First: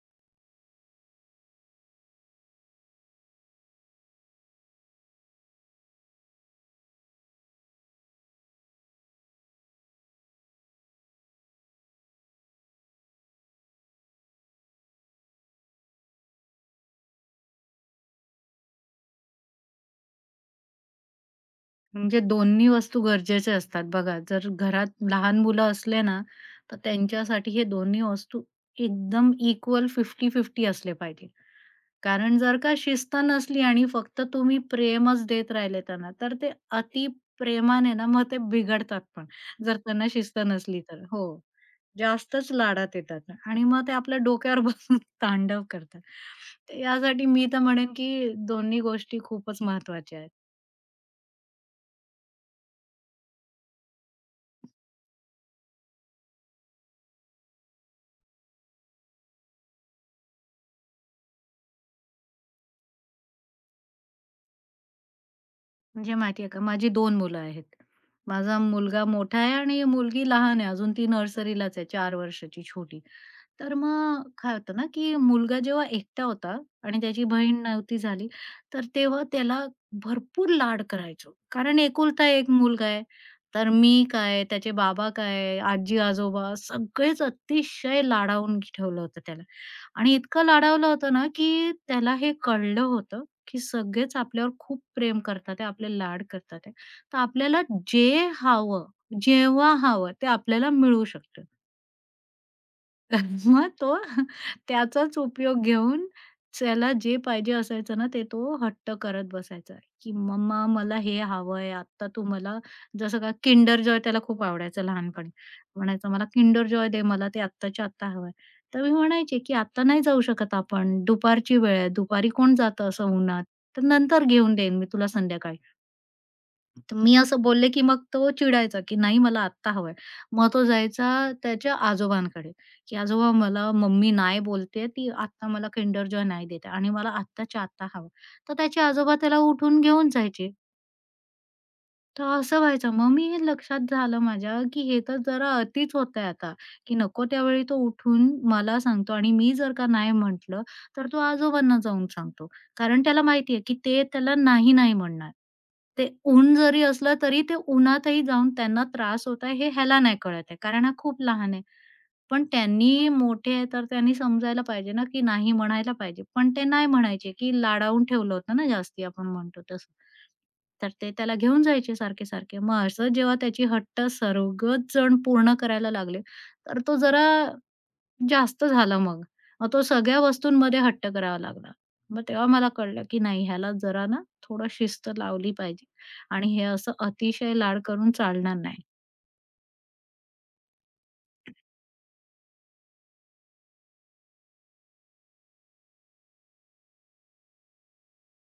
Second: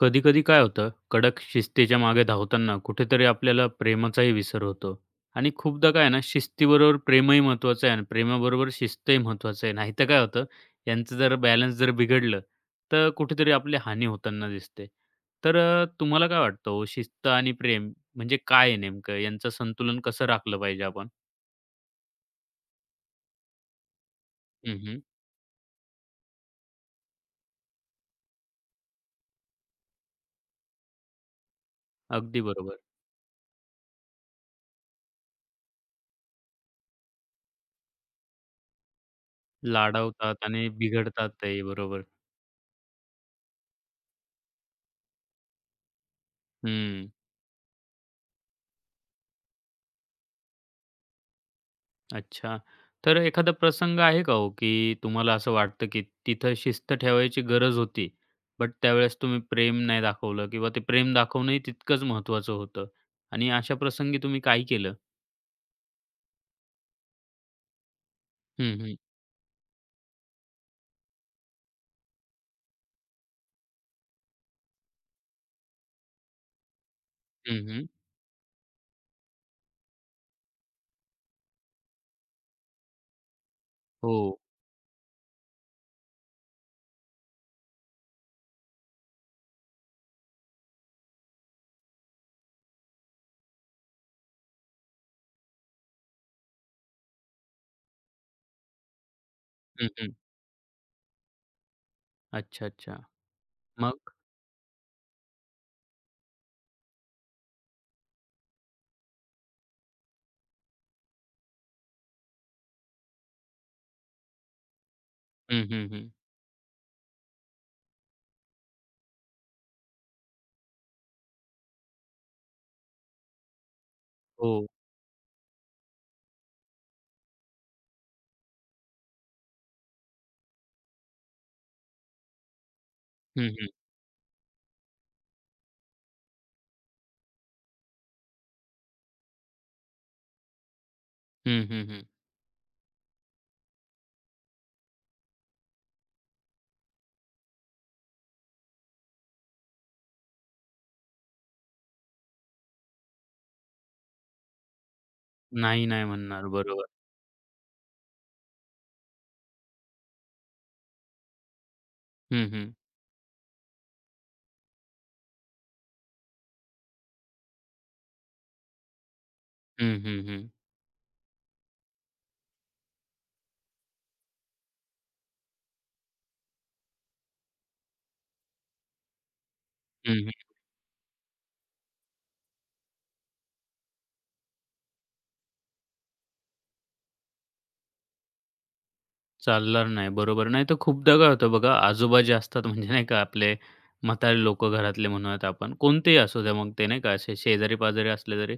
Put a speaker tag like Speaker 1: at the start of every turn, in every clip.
Speaker 1: कधी-कधी काय होतं, कडक शिस्तीच्या मागे धावताना कुठेतरी आपल्याला प्रेमाचाही विसर होतो. आणि खूपदा काय आहे ना, शिस्तीबरोबर प्रेमही महत्त्वाचं आहे आणि प्रेमाबरोबर शिस्तही महत्त्वाचं आहे. नाहीतर काय होतं, यांचं बॅलन्स जर बिघडलं, तर कुठेतरी आपली हानी होताना दिसते. तर तुम्हाला काय वाटतं हो, शिस्त आणि प्रेम म्हणजे काय आहे नेमकं? यांचं संतुलन कसं राखलं पाहिजे आपण?
Speaker 2: म्हणजे दोन्ही वस्तू गरजेच्या असतात बघा. जर
Speaker 1: हं,
Speaker 2: घरात
Speaker 1: हं.
Speaker 2: लहान मुलं असले ना, तर त्यांच्यासाठी हे दोन्ही वस्तू एकदम इक्वल फिफ्टी-फिफ्टी असले पाहिजे. कारण
Speaker 1: अगदी
Speaker 2: जर का
Speaker 1: बरोबर.
Speaker 2: शिस्त नसली आणि फक्त तुम्ही प्रेमच देत राहिले त्यांना, तर ते अति प्रेमाने ना मग ते बिघडतात पण, जर त्यांना शिस्त
Speaker 1: लाडावतात आणि
Speaker 2: नसली तर. हो.
Speaker 1: बिघडतातही. बरोबर.
Speaker 2: जास्तच लाडात येतात आणि मग ते आपल्या डोक्यावर बसून तांडव करतात. तर
Speaker 1: हं.
Speaker 2: यासाठी मी तर म्हणेन की दोन्ही गोष्टी खूपच महत्त्वाच्या आहेत.
Speaker 1: अच्छा. तर एखादा प्रसंग आहे का हो, की तुम्हाला असं वाटतं, की तिथं शिस्त ठेवायची गरज होती, बट त्यावेळेस तुम्ही प्रेम नाही दाखवलं किंवा ते प्रेम दाखवणंही तितकंच महत्त्वाचं होतं आणि अशा प्रसंगी तुम्ही काय केलं?
Speaker 2: म्हणजे माहिती आहे का, माझी 2 मुलं आहेत. माझा
Speaker 1: हं, हं.
Speaker 2: मुलगा मोठा आहे आणि मुलगी लहान आहे. अजून ती नर्सरीलाच आहे, 4 वर्षाची छोटी. तर मग काय होतं ना, की मुलगा जेव्हा एकटा होता आणि त्याची बहीण
Speaker 1: हं, हं.
Speaker 2: नव्हती झाली, तर तेव्हा त्याला भरपूर लाड करायचो. कारण एकुलता एक मुलगा आहे. तर मी
Speaker 1: हो.
Speaker 2: काय, त्याचे बाबा काय, आजी-आजोबा सगळेच अतिशय लाडावून ठेवलं होतं त्याला. आणि इतकं लाडावलं होतं ना, की त्याला हे कळलं होतं, की सगळेच आपल्यावर खूप प्रेम करतात आहे, आपले लाड करतात आहे. तर आपल्याला जे हवं, जेव्हा
Speaker 1: हं,
Speaker 2: हवं
Speaker 1: हं.
Speaker 2: ते आपल्याला मिळू शकतं.
Speaker 1: अच्छा, अच्छा.
Speaker 2: मग तो
Speaker 1: मग?
Speaker 2: त्याचाच उपयोग घेऊन त्याला जे पाहिजे असायचं ना, ते तो हट्ट करत बसायचा, की "मम्मा मला हे हवंय, आत्ता तू मला" जसं का Kinder Joy त्याला खूप आवडायचं लहानपणी.
Speaker 1: हं, हं, हं.
Speaker 2: म्हणायचा, "मला Kinder Joy दे, मला ते आत्ताच्या आत्ता हवंय." तर मी म्हणायचे, की "आत्ता नाही जाऊ शकत आपण, दुपारची वेळ आहे, दुपारी कोण जातं असं उन्हात, तर नंतर
Speaker 1: हो.
Speaker 2: घेऊन देईन मी तुला संध्याकाळी." तर मी असं बोलले, की मग तो चिडायचा, की "नाही मला आत्ता हवंय." मग तो जायचा त्याच्या आजोबांकडे, की "आजोबा
Speaker 1: हं, हं.
Speaker 2: मला मम्मी नाही बोलतेय, ती आत्ता मला किंडर जॉय नाही देत आणि मला आत्ताच्या आत्ता हवं." तर त्याचे आजोबा त्याला उठून घेऊन जायचे.
Speaker 1: हं, हं, हं.
Speaker 2: तर असं व्हायचं. मग मी हे लक्षात झालं माझ्या, की हे तर जरा अतिच होतंय आता, की नको त्यावेळी तो उठून मला सांगतो आणि मी जर का नाही म्हटलं, तर तो आजोबांना जाऊन सांगतो. कारण त्याला माहिती आहे, की ते त्याला नाही, नाही म्हणणार.
Speaker 1: नाही, नाही
Speaker 2: ते
Speaker 1: म्हणणार.
Speaker 2: ऊन जरी
Speaker 1: बरोबर.
Speaker 2: असलं, तरी ते उन्हातही जाऊन त्यांना त्रास होत आहे, हे ह्याला नाही कळत आहे, कारण हा खूप लहान आहे. पण
Speaker 1: हं, हं.
Speaker 2: त्यांनी मोठे आहे तर त्यांनी समजायला पाहिजे ना, की नाही म्हणायला पाहिजे. पण ते नाही म्हणायचे, की लाडावून ठेवलं होतं ना जास्ती आपण म्हणतो तसं.
Speaker 1: हं, हं, हं.
Speaker 2: तर ते त्याला घेऊन जायचे सारखे-सारखे. मग असं जेव्हा त्याची हट्ट सर्वच जण पूर्ण करायला लागले, तर तो जरा जास्त झाला मग. मग तो सगळ्या
Speaker 1: हं,
Speaker 2: वस्तूंमध्ये हट्ट करावा लागला. मग तेव्हा मला कळलं, की नाही ह्याला जरा ना थोडं शिस्त लावली पाहिजे आणि हे असं अतिशय लाड करून चालणार नाही.
Speaker 1: चालणार नाही. बरोबर. नाहीतर खूपदा काय होतं बघा, आजोबा जे असतात म्हणजे नाही का आपले म्हातारे लोकं घरातले म्हणूयात आपण, कोणतेही असू द्या मग ते नाही का असे शेजारी-पाजारी असले तरी,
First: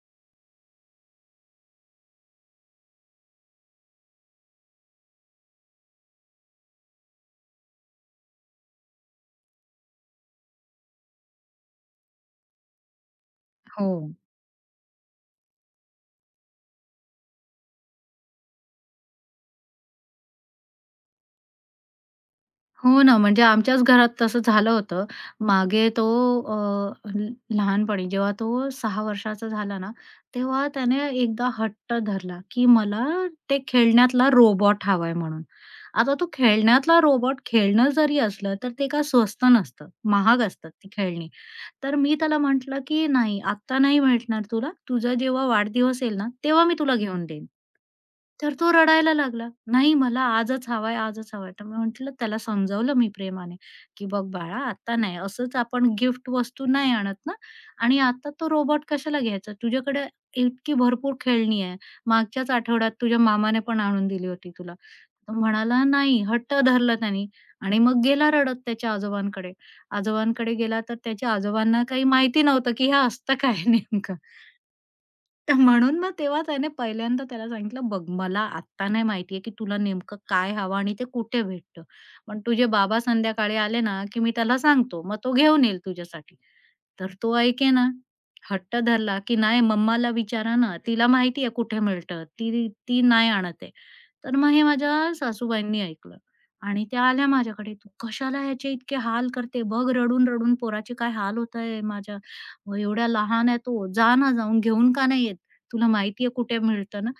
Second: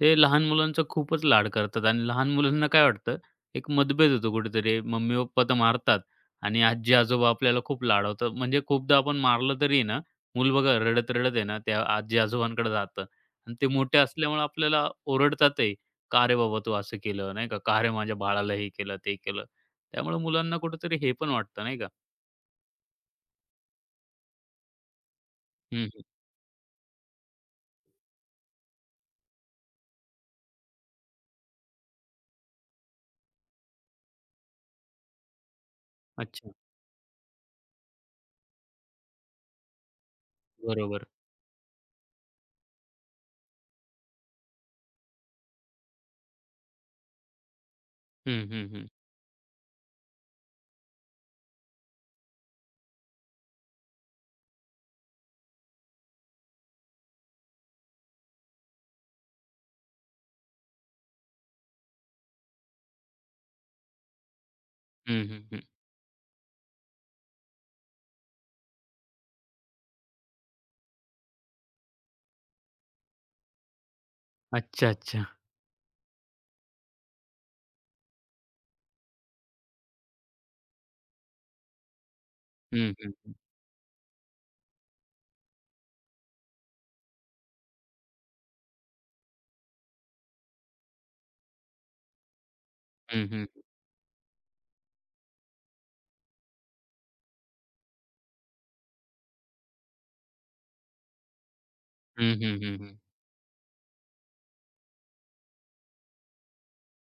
Speaker 1: ते लहान मुलांचा खूपच लाड करतात आणि लहान मुलांना काय वाटतं, एक मतभेद होतो कुठेतरी. मम्मी-पप्पा तर मारतात आणि आजी-आजोबा आपल्याला खूप लाडवतात. म्हणजे खूपदा आपण मारलं तरी ना, मूल बघा रडत-रडत आहे ना त्या आजी-आजोबांकडे जातं आणि ते
Speaker 2: हो.
Speaker 1: मोठे असल्यामुळे आपल्याला ओरडतातही. "का रे बाबा तू असं केलं?" नाही का, "का रे माझ्या बाळाला हे केलं, ते केलं?" त्यामुळे मुलांना कुठेतरी हे पण वाटतं नाही का?
Speaker 2: हो ना, म्हणजे आमच्याच घरात तसं झालं होतं.
Speaker 1: हं,
Speaker 2: मागे
Speaker 1: हं.
Speaker 2: तो अ, ल लहानपणी जेव्हा तो 6 वर्षाचा झाला ना, तेव्हा त्याने एकदा हट्ट धरला, की मला ते खेळण्यातला रोबोट हवाय म्हणून. आता तो
Speaker 1: अच्छा.
Speaker 2: खेळण्यातला रोबोट खेळणं जरी असलं, तर ते काय स्वस्त नसतं, महाग असतात ती
Speaker 1: बरोबर.
Speaker 2: खेळणी. तर मी त्याला म्हटलं, की "नाही, आत्ता नाही भेटणार तुला. तुझा जेव्हा वाढदिवस येईल ना, तेव्हा मी तुला घेऊन देईन."
Speaker 1: हं,
Speaker 2: तर
Speaker 1: हं,
Speaker 2: तो
Speaker 1: हं.
Speaker 2: रडायला लागला, "नाही मला आजच हवाय, आजच हवाय." तर मी म्हटलं त्याला समजावलं मी प्रेमाने, की "बघ बाळा आता नाही, असंच आपण गिफ्ट वस्तू नाही आणत ना आणि आता तो रोबोट कशाला घ्यायचा? तुझ्याकडे इतकी भरपूर खेळणी आहे. मागच्याच आठवड्यात तुझ्या मामाने पण आणून दिली होती तुला."
Speaker 1: हं,
Speaker 2: तो
Speaker 1: हं, हं.
Speaker 2: म्हणाला नाही, हट्ट धरला त्यानी आणि मग गेला रडत त्याच्या आजोबांकडे. आजोबांकडे गेला तर त्याच्या आजोबांना काही माहिती नव्हतं, की हे असतं काय नेमकं.
Speaker 1: अच्छा, अच्छा.
Speaker 2: तर म्हणून मग तेव्हा त्याने पहिल्यांदा त्याला सांगितलं, "बघ मला आत्ता नाही माहिती की तुला नेमकं काय हवं आणि ते कुठे भेटतं. पण तुझे
Speaker 1: हं,
Speaker 2: बाबा
Speaker 1: हं, हं.
Speaker 2: संध्याकाळी आले ना, की मी त्याला सांगतो. मग तो घेऊन येईल तुझ्यासाठी." तर तो ऐके ना हट्ट धरला, की "नाही मम्माला विचारा ना, तिला माहिती आहे कुठे मिळतं. ती ती
Speaker 1: हं,
Speaker 2: नाही
Speaker 1: हं.
Speaker 2: आणत आहे." तर मग हे माझ्या सासूबाईंनी ऐकलं आणि त्या आल्या माझ्याकडे, "तू कशाला ह्याचे इतके हाल करते? बघ रडून-रडून पोराचे काय हाल होत आहे माझ्या.
Speaker 1: हं, हं,
Speaker 2: व
Speaker 1: हं, हं.
Speaker 2: एवढ्या लहान आहे तो. जा ना, जाऊन घेऊन का नाही येत?" तुला माहिती आहे कुठे मिळतं ना?"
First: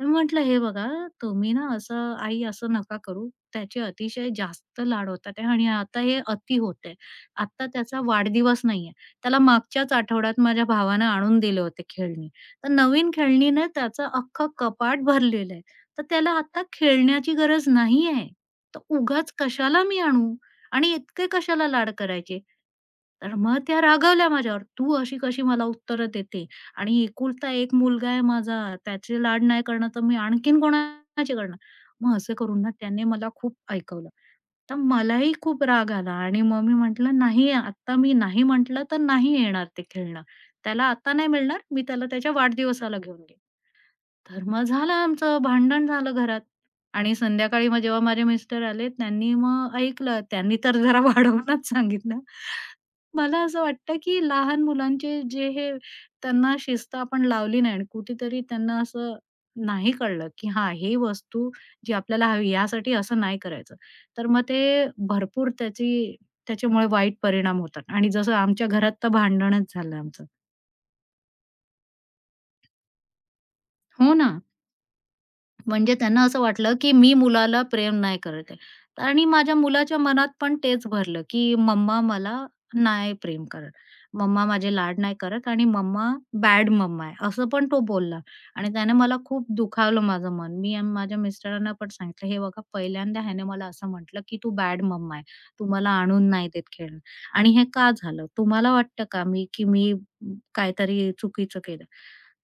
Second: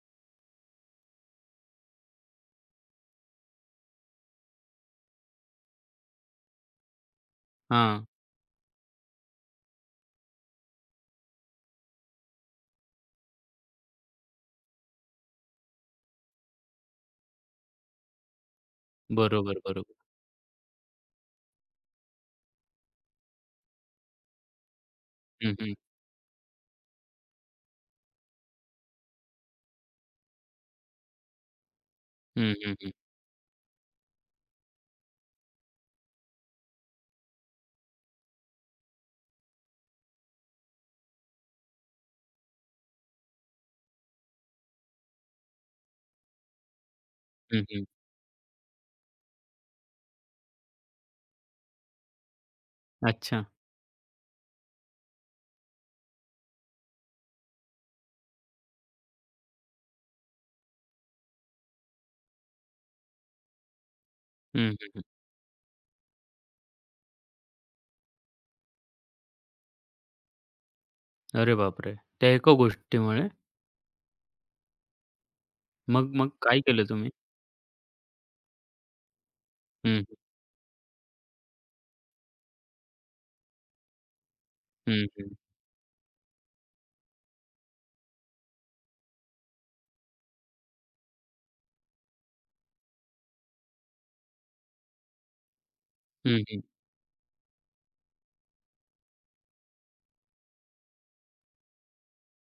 Speaker 2: तर मी म्हटलं, "हे बघा, तुम्ही ना असं आई असं नका करू. त्याचे अतिशय जास्त लाड होतात आहे आणि आता हे अति होत आहे. आत्ता त्याचा
Speaker 1: हां.
Speaker 2: वाढदिवस नाही आहे. त्याला मागच्याच आठवड्यात माझ्या भावानं आणून दिले होते खेळणी. तर नवीन खेळणीने त्याचं अख्खं कपाट भरलेलं आहे. तर त्याला आता खेळण्याची गरज नाही आहे. तर उगाच
Speaker 1: बरोबर,
Speaker 2: कशाला
Speaker 1: बरोबर.
Speaker 2: मी आणू? आणि इतके कशाला लाड करायचे?" तर मग त्या रागावल्या माझ्यावर. "तू अशी कशी
Speaker 1: हं,
Speaker 2: मला
Speaker 1: हं.
Speaker 2: उत्तरं देते? आणि एकुलता एक मुलगा आहे माझा, त्याचे लाड नाही करणार तर मी आणखीन कोणाचे करणार? मग असं
Speaker 1: हं,
Speaker 2: करून ना
Speaker 1: हं, हं.
Speaker 2: त्याने मला खूप ऐकवलं. तर मलाही खूप राग आला आणि मग मी म्हटलं, "नाही, आत्ता मी नाही म्हटलं तर नाही येणार ते खेळणं. त्याला आता नाही मिळणार, मी त्याला त्याच्या वाढदिवसाला घेऊन येईन." तर मग झालं आमचं भांडण झालं घरात आणि
Speaker 1: हं,
Speaker 2: संध्याकाळी मग
Speaker 1: हं.
Speaker 2: जेव्हा माझे मिस्टर आले त्यांनी मग ऐकलं. त्यांनी तर जरा वाढवूनच सांगितलं. मला
Speaker 1: अच्छा.
Speaker 2: असं वाटतं, की लहान मुलांचे जे हे त्यांना शिस्त आपण लावली नाही आणि कुठेतरी त्यांना असं नाही कळलं, की हां, ही वस्तू जी आपल्याला हवी यासाठी असं नाही करायचं. तर मग ते
Speaker 1: हं, हं, हं.
Speaker 2: भरपूर त्याची त्याच्यामुळे वाईट परिणाम होतात आणि जसं आमच्या घरात तर भांडणच झालं आमचं.
Speaker 1: अरे बापरे! त्या एका गोष्टीमुळे
Speaker 2: हो ना. म्हणजे
Speaker 1: मग
Speaker 2: त्यांना
Speaker 1: मग
Speaker 2: असं
Speaker 1: काय
Speaker 2: वाटलं,
Speaker 1: केलं
Speaker 2: की
Speaker 1: तुम्ही?
Speaker 2: मी मुलाला प्रेम नाही करत आहे. आणि माझ्या
Speaker 1: हं,
Speaker 2: मुलाच्या
Speaker 1: हं.
Speaker 2: मनात पण तेच भरलं, की मम्मा मला नाही प्रेम करत. मम्मा माझे लाड
Speaker 1: हं,
Speaker 2: नाही
Speaker 1: हं.
Speaker 2: करत आणि मम्मा बॅड मम्मा आहे, असं पण तो बोलला. आणि त्याने मला खूप दुखावलं माझं मन. मी आणि माझ्या मिस्टरांना पण सांगितलं, "हे बघा, पहिल्यांदा ह्याने मला असं म्हटलं, की तू बॅड मम्मा आहे. तू मला आणून
Speaker 1: हं,
Speaker 2: नाही
Speaker 1: हं.
Speaker 2: देत खेळणं आणि हे का झालं? तुम्हाला वाटतं का मी की मी काहीतरी चुकीचं केलं?"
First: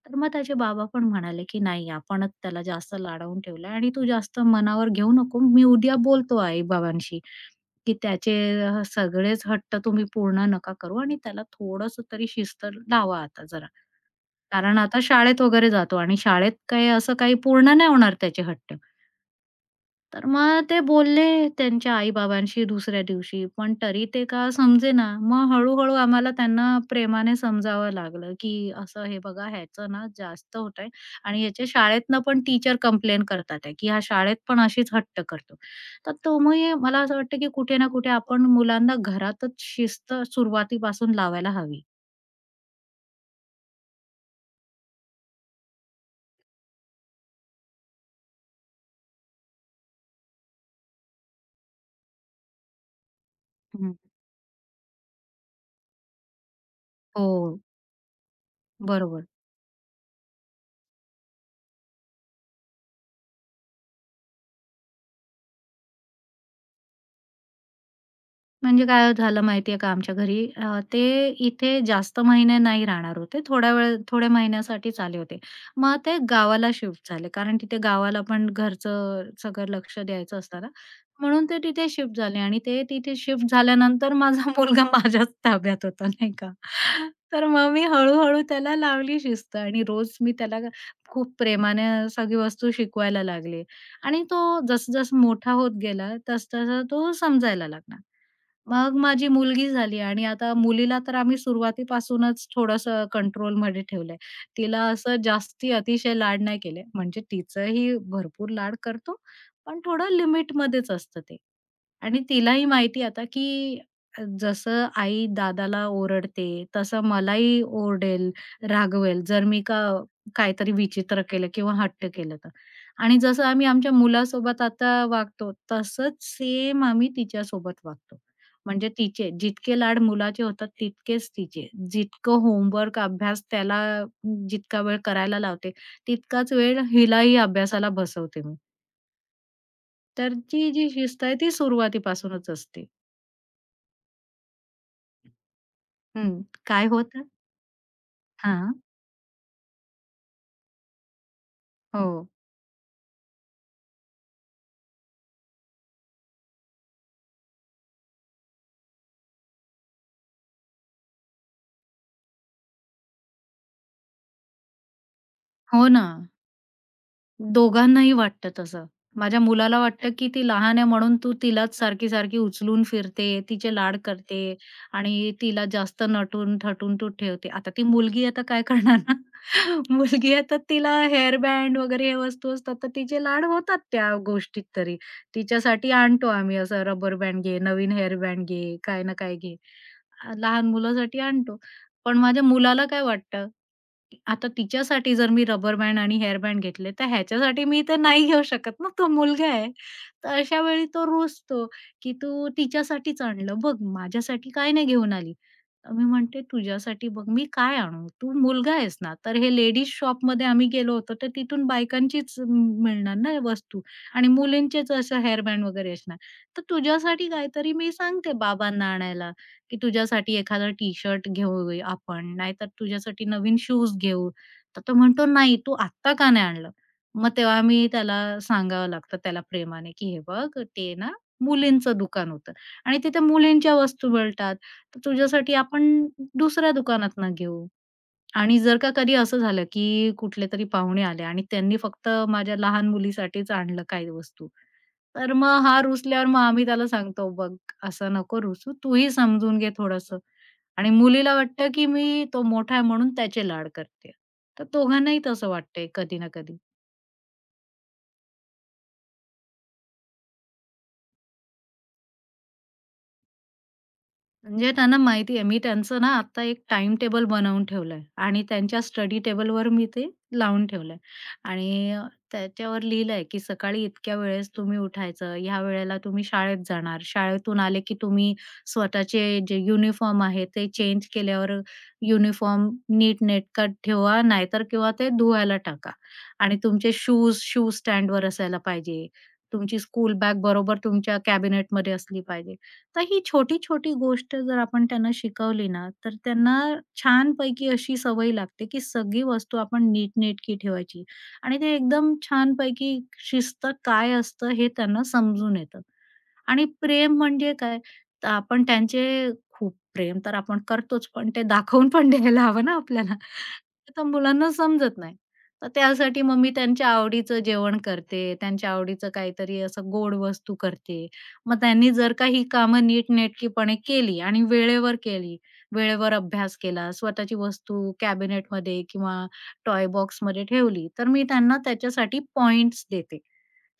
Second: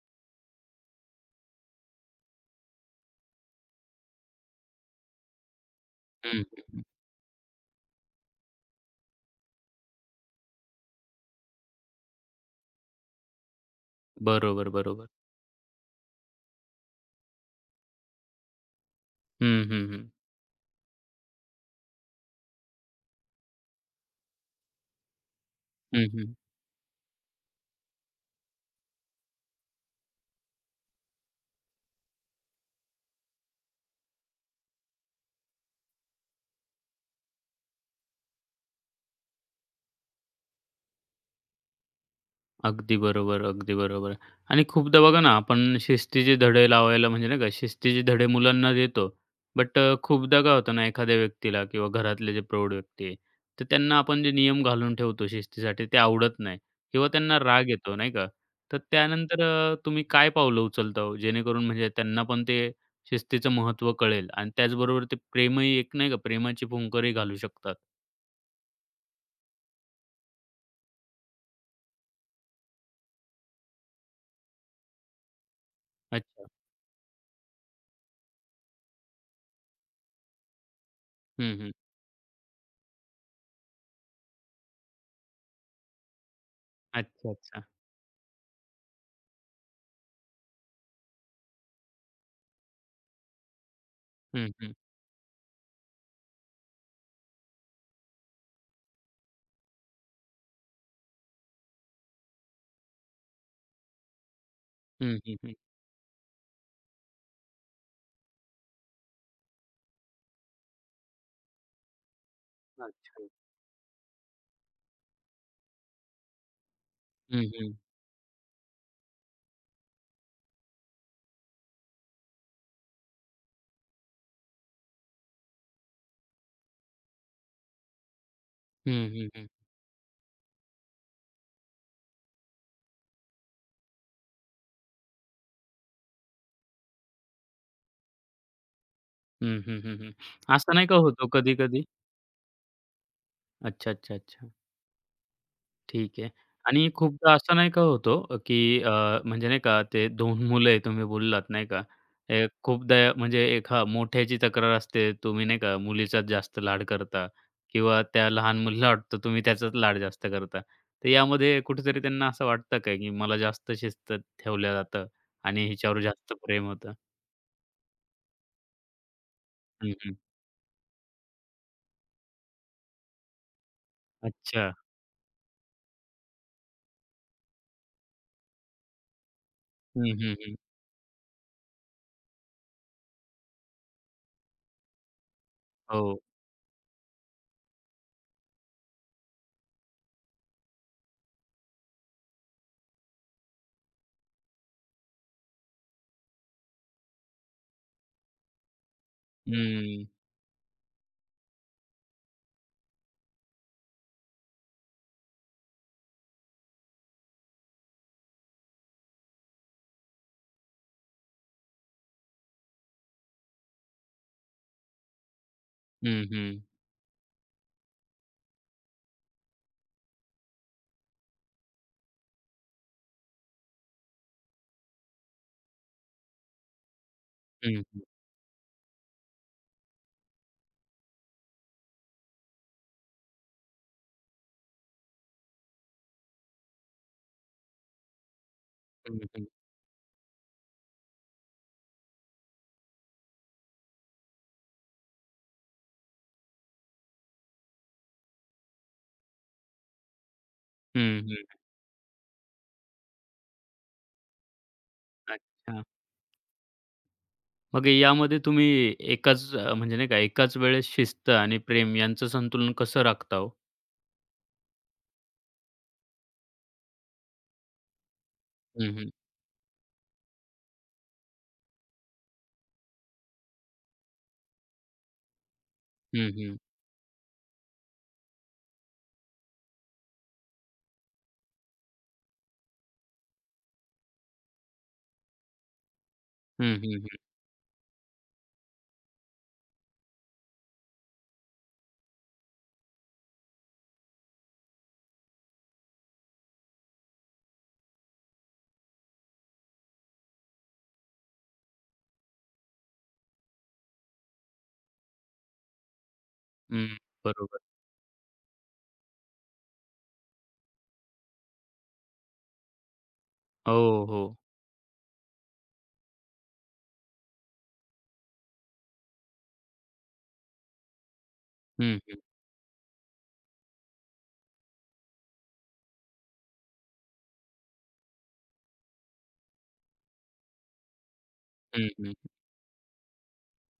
Speaker 2: तर मग त्याचे बाबा पण म्हणाले, की "नाही, आपणच त्याला जास्त लाडावून ठेवलं आणि तू जास्त मनावर घेऊ नको. मी उद्या बोलतो
Speaker 1: हं, हं,
Speaker 2: आई-बाबांशी, की त्याचे सगळेच हट्ट तुम्ही पूर्ण नका करू आणि त्याला थोडंसं तरी शिस्त लावा आता जरा.
Speaker 1: बरोबर,
Speaker 2: कारण आता
Speaker 1: बरोबर.
Speaker 2: शाळेत वगैरे जातो आणि शाळेत काही असं काही पूर्ण नाही होणार त्याचे हट्ट."
Speaker 1: हं, हं, हं.
Speaker 2: तर मग ते बोलले त्यांच्या आई-बाबांशी दुसऱ्या दिवशी, पण तरी ते का समजेना. मग हळू-हळू
Speaker 1: हं,
Speaker 2: आम्हाला
Speaker 1: हं.
Speaker 2: त्यांना प्रेमाने समजावं लागलं, की असं हे बघा ह्याचं ना जास्त होतंय आणि याच्या शाळेतनं पण टीचर कंप्लेन करतात आहे, की हा शाळेत पण अशीच हट्ट करतो. तर तो मग मला असं वाटतं, की कुठे ना कुठे आपण मुलांना घरातच शिस्त सुरुवातीपासून लावायला हवी.
Speaker 1: अगदी बरोबर, अगदी बरोबर. आणि खूपदा बघा ना, आपण शिस्तीचे धडे लावायला म्हणजे नाही का, शिस्तीचे धडे मुलांना देतो. बट खूपदा काय होतं ना, एखाद्या व्यक्तीला किंवा घरातले जे प्रौढ व्यक्ती आहे, तर
Speaker 2: हं.
Speaker 1: त्यांना आपण जे नियम घालून ठेवतो शिस्तीसाठी ते आवडत नाही किंवा त्यांना
Speaker 2: हो,
Speaker 1: राग येतो, नाही का? तर
Speaker 2: बरोबर.
Speaker 1: त्यानंतर तुम्ही काय पावलं उचलता हो? जेणेकरून म्हणजे त्यांना पण ते शिस्तीचं महत्त्व कळेल आणि त्याचबरोबर ते प्रेमही एक नाही का, प्रेमाची फुंकरही घालू शकतात.
Speaker 2: म्हणजे काय झालं माहितीये का आमच्या घरी ते इथे जास्त महिने नाही राहणार होते. थोड्या वेळ थोड्या महिन्यासाठीच आले होते. मग ते
Speaker 1: अच्छा.
Speaker 2: गावाला शिफ्ट झाले. कारण तिथे गावाला पण घरचं सगळं लक्ष द्यायचं असतं ना, म्हणून
Speaker 1: हं,
Speaker 2: ते
Speaker 1: हं.
Speaker 2: तिथे शिफ्ट झाले आणि ते तिथे शिफ्ट झाल्यानंतर माझा मुलगा माझ्याच ताब्यात होता नाही का.
Speaker 1: अच्छा,
Speaker 2: तर
Speaker 1: अच्छा.
Speaker 2: मग मी हळू त्याला लावली शिस्त आणि रोज मी त्याला खूप प्रेमाने सगळी वस्तू शिकवायला लागले आणि तो
Speaker 1: हं, हं.
Speaker 2: जसं मोठा होत गेला, तसं-तसं तो समजायला लागला. मग माझी मुलगी झाली आणि आता मुलीला तर आम्ही सुरुवातीपासूनच थोडंसं कंट्रोलमध्ये ठेवलंय. तिला असं
Speaker 1: हं, हं, हं.
Speaker 2: जास्ती अतिशय लाड नाही केले. म्हणजे तिचंही भरपूर लाड करतो, पण थोडं लिमिटमध्येच असतं ते. आणि तिलाही माहिती आता,
Speaker 1: अच्छा.
Speaker 2: की जसं आई दादाला ओरडते, तसं
Speaker 1: हं,
Speaker 2: मलाही
Speaker 1: हं.
Speaker 2: ओरडेल, रागवेल जर मी का काहीतरी विचित्र केलं किंवा हट्ट केलं तर. आणि जसं आम्ही आमच्या मुलासोबत आता वागतो, तसंच सेम आम्ही तिच्यासोबत वागतो. म्हणजे
Speaker 1: हं, हं,
Speaker 2: तिचे
Speaker 1: हं.
Speaker 2: जितके लाड मुलाचे होतात, तितकेच तिचे. जितकं होमवर्क, अभ्यास त्याला जितका वेळ करायला लावते, तितकाच वेळ हिलाही अभ्यासाला बसवते मी.
Speaker 1: हं, हं, हं, हं.
Speaker 2: तर ती
Speaker 1: असं नाही
Speaker 2: जी
Speaker 1: का
Speaker 2: शिस्त
Speaker 1: होतो
Speaker 2: आहे, ती
Speaker 1: कधी-कधी?
Speaker 2: सुरुवातीपासूनच असते.
Speaker 1: अच्छा, अच्छा, अच्छा. ठीक आहे.
Speaker 2: हं, काय
Speaker 1: आणि
Speaker 2: होतं?
Speaker 1: खूपदा असं नाही का होतो, की
Speaker 2: हां.
Speaker 1: म्हणजे नाही का ते 2 मुलं आहे तुम्ही बोललात नाही का?
Speaker 2: हो.
Speaker 1: हे खूपदा म्हणजे एक हां, मोठ्याची तक्रार असते, तुम्ही नाही का मुलीचाच जास्त लाड करता किंवा त्या लहान मुलीला वाटतं तुम्ही त्याचाच लाड जास्त करता. तर यामध्ये कुठेतरी त्यांना असं वाटतं का, की मला जास्त शिस्त ठेवलं जातं आणि
Speaker 2: हो
Speaker 1: हिच्यावर
Speaker 2: ना.
Speaker 1: जास्त प्रेम होतं?
Speaker 2: दोघांनाही वाटतं तसं. माझ्या मुलाला
Speaker 1: हं,
Speaker 2: वाटतं,
Speaker 1: हं.
Speaker 2: की ती लहान आहे म्हणून तू तिलाच सारखी-सारखी उचलून फिरते, तिचे लाड करते
Speaker 1: अच्छा.
Speaker 2: आणि तिला जास्त नटून-थटून तू ठेवते. आता ती मुलगी आता काय करणार ना?
Speaker 1: हं, हं,
Speaker 2: मुलगी
Speaker 1: हं.
Speaker 2: आता तिला हेअर बँड वगैरे हे वस्तू असतात, तर तिचे लाड होतात त्या गोष्टीत तरी. तिच्यासाठी
Speaker 1: हो.
Speaker 2: आणतो आम्ही असं रबर बँड घे, नवीन हेअर बँड घे, काय ना काय घे. लहान मुलासाठी आणतो. पण माझ्या मुलाला काय वाटतं? आता तिच्यासाठी जर मी रबर बँड आणि हेअर बँड घेतले, तर ह्याच्यासाठी मी तर नाही घेऊ शकत ना, तो मुलगा आहे.
Speaker 1: हं.
Speaker 2: तर अशा वेळी तो रुसतो, की "तू तिच्यासाठीच आणलं बघ, माझ्यासाठी काय नाही घेऊन आली?" तर मी म्हणते, "तुझ्यासाठी बघ मी काय आणू? तू मुलगा आहेस ना." तर हे लेडीज शॉपमध्ये आम्ही गेलो होतो, तर तिथून बायकांचीच मिळणार ना वस्तू आणि मुलींचेच असं हेअर बँड वगैरे असणार.
Speaker 1: हं, हं.
Speaker 2: तर तुझ्यासाठी काहीतरी मी सांगते बाबांना आणायला. की तुझ्यासाठी एखादा टी-शर्ट घेऊ आपण, नाहीतर तुझ्यासाठी नवीन शूज घेऊ. तर तो म्हणतो, "नाही, तू आत्ता का नाही आणलं?" मग तेव्हा
Speaker 1: हं,
Speaker 2: मी
Speaker 1: हं.
Speaker 2: त्याला सांगावं लागतं त्याला प्रेमाने, की "हे बघ, ते ना मुलींचं दुकान होतं आणि तिथे मुलींच्या वस्तू मिळतात. तर तुझ्यासाठी आपण दुसऱ्या दुकानातनं घेऊ." आणि जर का कधी
Speaker 1: हं,
Speaker 2: असं
Speaker 1: हं.
Speaker 2: झालं, की कुठले तरी पाहुणे आले आणि त्यांनी फक्त माझ्या लहान मुलीसाठीच आणलं काही वस्तू, तर मग हा रुसल्यावर मग आम्ही त्याला सांगतो, "बघ असं नको रुसू, तूही समजून घे थोडंसं." आणि
Speaker 1: हं,
Speaker 2: मुलीला वाटतं, की मी तो मोठा आहे म्हणून त्याचे लाड करते. तर दोघांनाही तसं
Speaker 1: अच्छा.
Speaker 2: वाटतंय कधी ना कधी.
Speaker 1: मग यामध्ये तुम्ही म्हणजे नाही का एकाच वेळेस शिस्त आणि प्रेम यांचं संतुलन कसं राखता हो?
Speaker 2: म्हणजे त्यांना माहिती आहे. मी त्यांचं ना आता एक टाईम टेबल बनवून ठेवलंय आणि त्यांच्या
Speaker 1: हं, हं.
Speaker 2: स्टडी टेबलवर मी ते लावून ठेवलंय आणि त्याच्यावर लिहिलंय, की सकाळी इतक्या वेळेस तुम्ही उठायचं, ह्या वेळेला तुम्ही
Speaker 1: हं, हं.
Speaker 2: शाळेत जाणार, शाळेतून आले की तुम्ही स्वतःचे जे युनिफॉर्म आहे ते चेंज केल्यावर युनिफॉर्म नीटनेटकं ठेवा, नाहीतर किंवा ते धुवायला टाका आणि
Speaker 1: हं,
Speaker 2: तुमचे
Speaker 1: हं, हं.
Speaker 2: शूज शू स्टँडवर असायला पाहिजे. तुमची स्कूल बॅग बरोबर तुमच्या कॅबिनेटमध्ये असली पाहिजे. तर ही छोटी-छोटी गोष्ट जर आपण त्यांना शिकवली ना, तर त्यांना छानपैकी अशी सवय लागते, की सगळी वस्तू आपण नीटनेटकी ठेवायची आणि ते एकदम छानपैकी शिस्त काय असतं हे त्यांना समजून येतं. आणि
Speaker 1: हं.
Speaker 2: प्रेम म्हणजे
Speaker 1: बरोबर.
Speaker 2: काय? तर आपण त्यांचे खूप प्रेम तर आपण करतोच, पण ते दाखवून पण द्यायला हवं ना आपल्याला.
Speaker 1: हो,
Speaker 2: ते तर
Speaker 1: हो.
Speaker 2: मुलांना समजत नाही. तर त्यासाठी मग मी त्यांच्या आवडीचं जेवण करते, त्यांच्या आवडीचं काहीतरी असं गोड वस्तू करते. मग त्यांनी
Speaker 1: हं,
Speaker 2: जर
Speaker 1: हं.
Speaker 2: का ही कामं नीटनेटकीपणे केली आणि वेळेवर केली, वेळेवर अभ्यास केला, स्वतःची वस्तू कॅबिनेटमध्ये किंवा टॉय बॉक्समध्ये ठेवली, तर मी त्यांना
Speaker 1: हं, हं.
Speaker 2: त्याच्यासाठी पॉइंट्स देते.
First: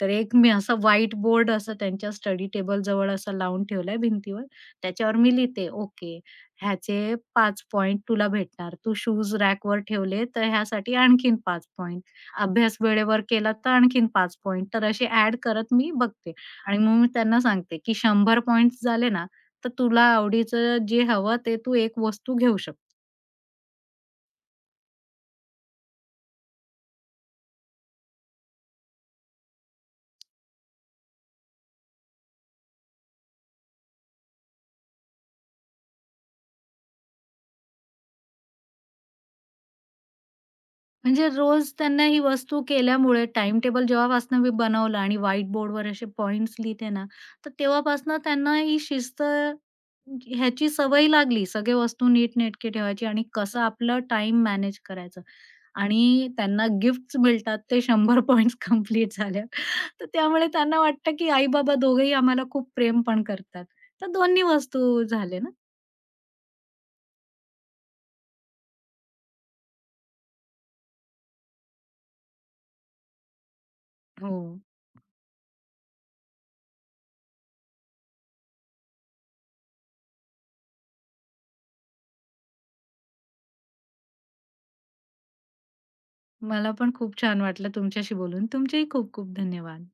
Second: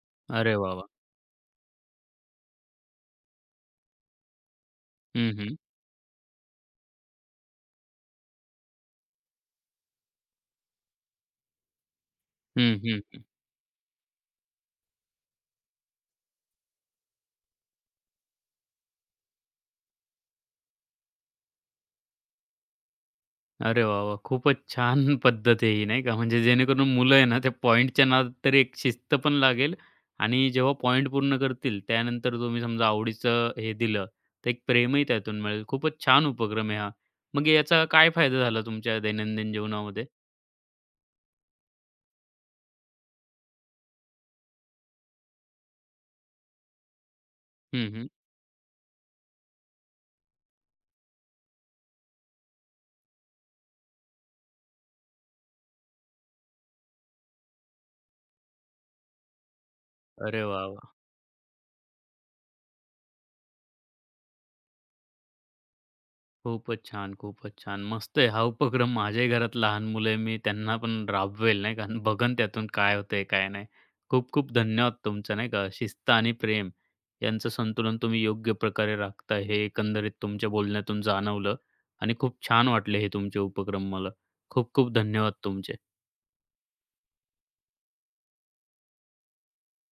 Speaker 2: तर एक मी
Speaker 1: अरे वाह,
Speaker 2: असा
Speaker 1: वाह!
Speaker 2: व्हाईट बोर्ड असं त्यांच्या स्टडी टेबल जवळ असा लावून ठेवलाय भिंतीवर. त्याच्यावर
Speaker 1: हं,
Speaker 2: मी
Speaker 1: हं.
Speaker 2: लिहिते, ओके ह्याचे 5 पॉइंट तुला भेटणार. तू शूज रॅकवर ठेवले तर ह्यासाठी आणखीन 5 पॉइंट. अभ्यास
Speaker 1: हं,
Speaker 2: वेळेवर केला तर आणखीन 5 पॉइंट. तर असे ॲड करत मी बघते आणि मग मी त्यांना सांगते, की 100 पॉइंट्स झाले ना, तर तुला आवडीचं जे हवं ते तू एक वस्तू घेऊ शकतो.
Speaker 1: अरे वाह, वाह! खूपच छान पद्धत आहे ही नाही का. म्हणजे जेणेकरून मुलं आहे ना, त्या पॉइंटच्या नादात तरी एक शिस्त पण लागेल आणि जेव्हा पॉइंट पूर्ण करतील, त्यानंतर तुम्ही समजा आवडीचं हे दिलं, तर एक प्रेमही त्यातून मिळेल. खूपच छान उपक्रम आहे हा. मग याचा काय फायदा झाला तुमच्या दैनंदिन जीवनामध्ये?
Speaker 2: म्हणजे रोज त्यांना ही वस्तू केल्यामुळे टाईमटेबल जेव्हापासनं मी बनवलं आणि व्हाईट बोर्डवर असे पॉइंट्स लिहिते ना, तर
Speaker 1: हं, हं.
Speaker 2: तेव्हापासनं त्यांना ही शिस्त ह्याची सवय लागली. सगळे वस्तू नीटनेटके ठेवायची आणि कसं आपलं टाईम मॅनेज करायचं आणि त्यांना गिफ्ट्स मिळतात. ते 100 पॉइंट्स कंप्लीट झाल्यावर. तर
Speaker 1: अरे
Speaker 2: त्यामुळे
Speaker 1: वाह,
Speaker 2: त्यांना
Speaker 1: वाह!
Speaker 2: वाटतं, की आई-बाबा दोघेही आम्हाला खूप प्रेम पण करतात. तर दोन्ही वस्तू झाले ना.
Speaker 1: खूपच छान, खूपच छान. मस्त आहे हा उपक्रम. माझ्याही घरात लहान मुलं आहे. मी त्यांना पण राबवेल नाही का. बघन त्यातून काय होतंय, काय नाही. खूप
Speaker 2: हो.
Speaker 1: खूप धन्यवाद तुमचं नाही का. शिस्त आणि प्रेम यांचं संतुलन तुम्ही योग्य प्रकारे राखता हे एकंदरीत तुमच्या बोलण्यातून जाणवलं आणि खूप छान वाटले हे तुमचे उपक्रम मला. खूप खूप धन्यवाद तुमचे.
Speaker 2: मला पण खूप छान वाटलं तुमच्याशी बोलून. तुमचेही खूप खूप धन्यवाद.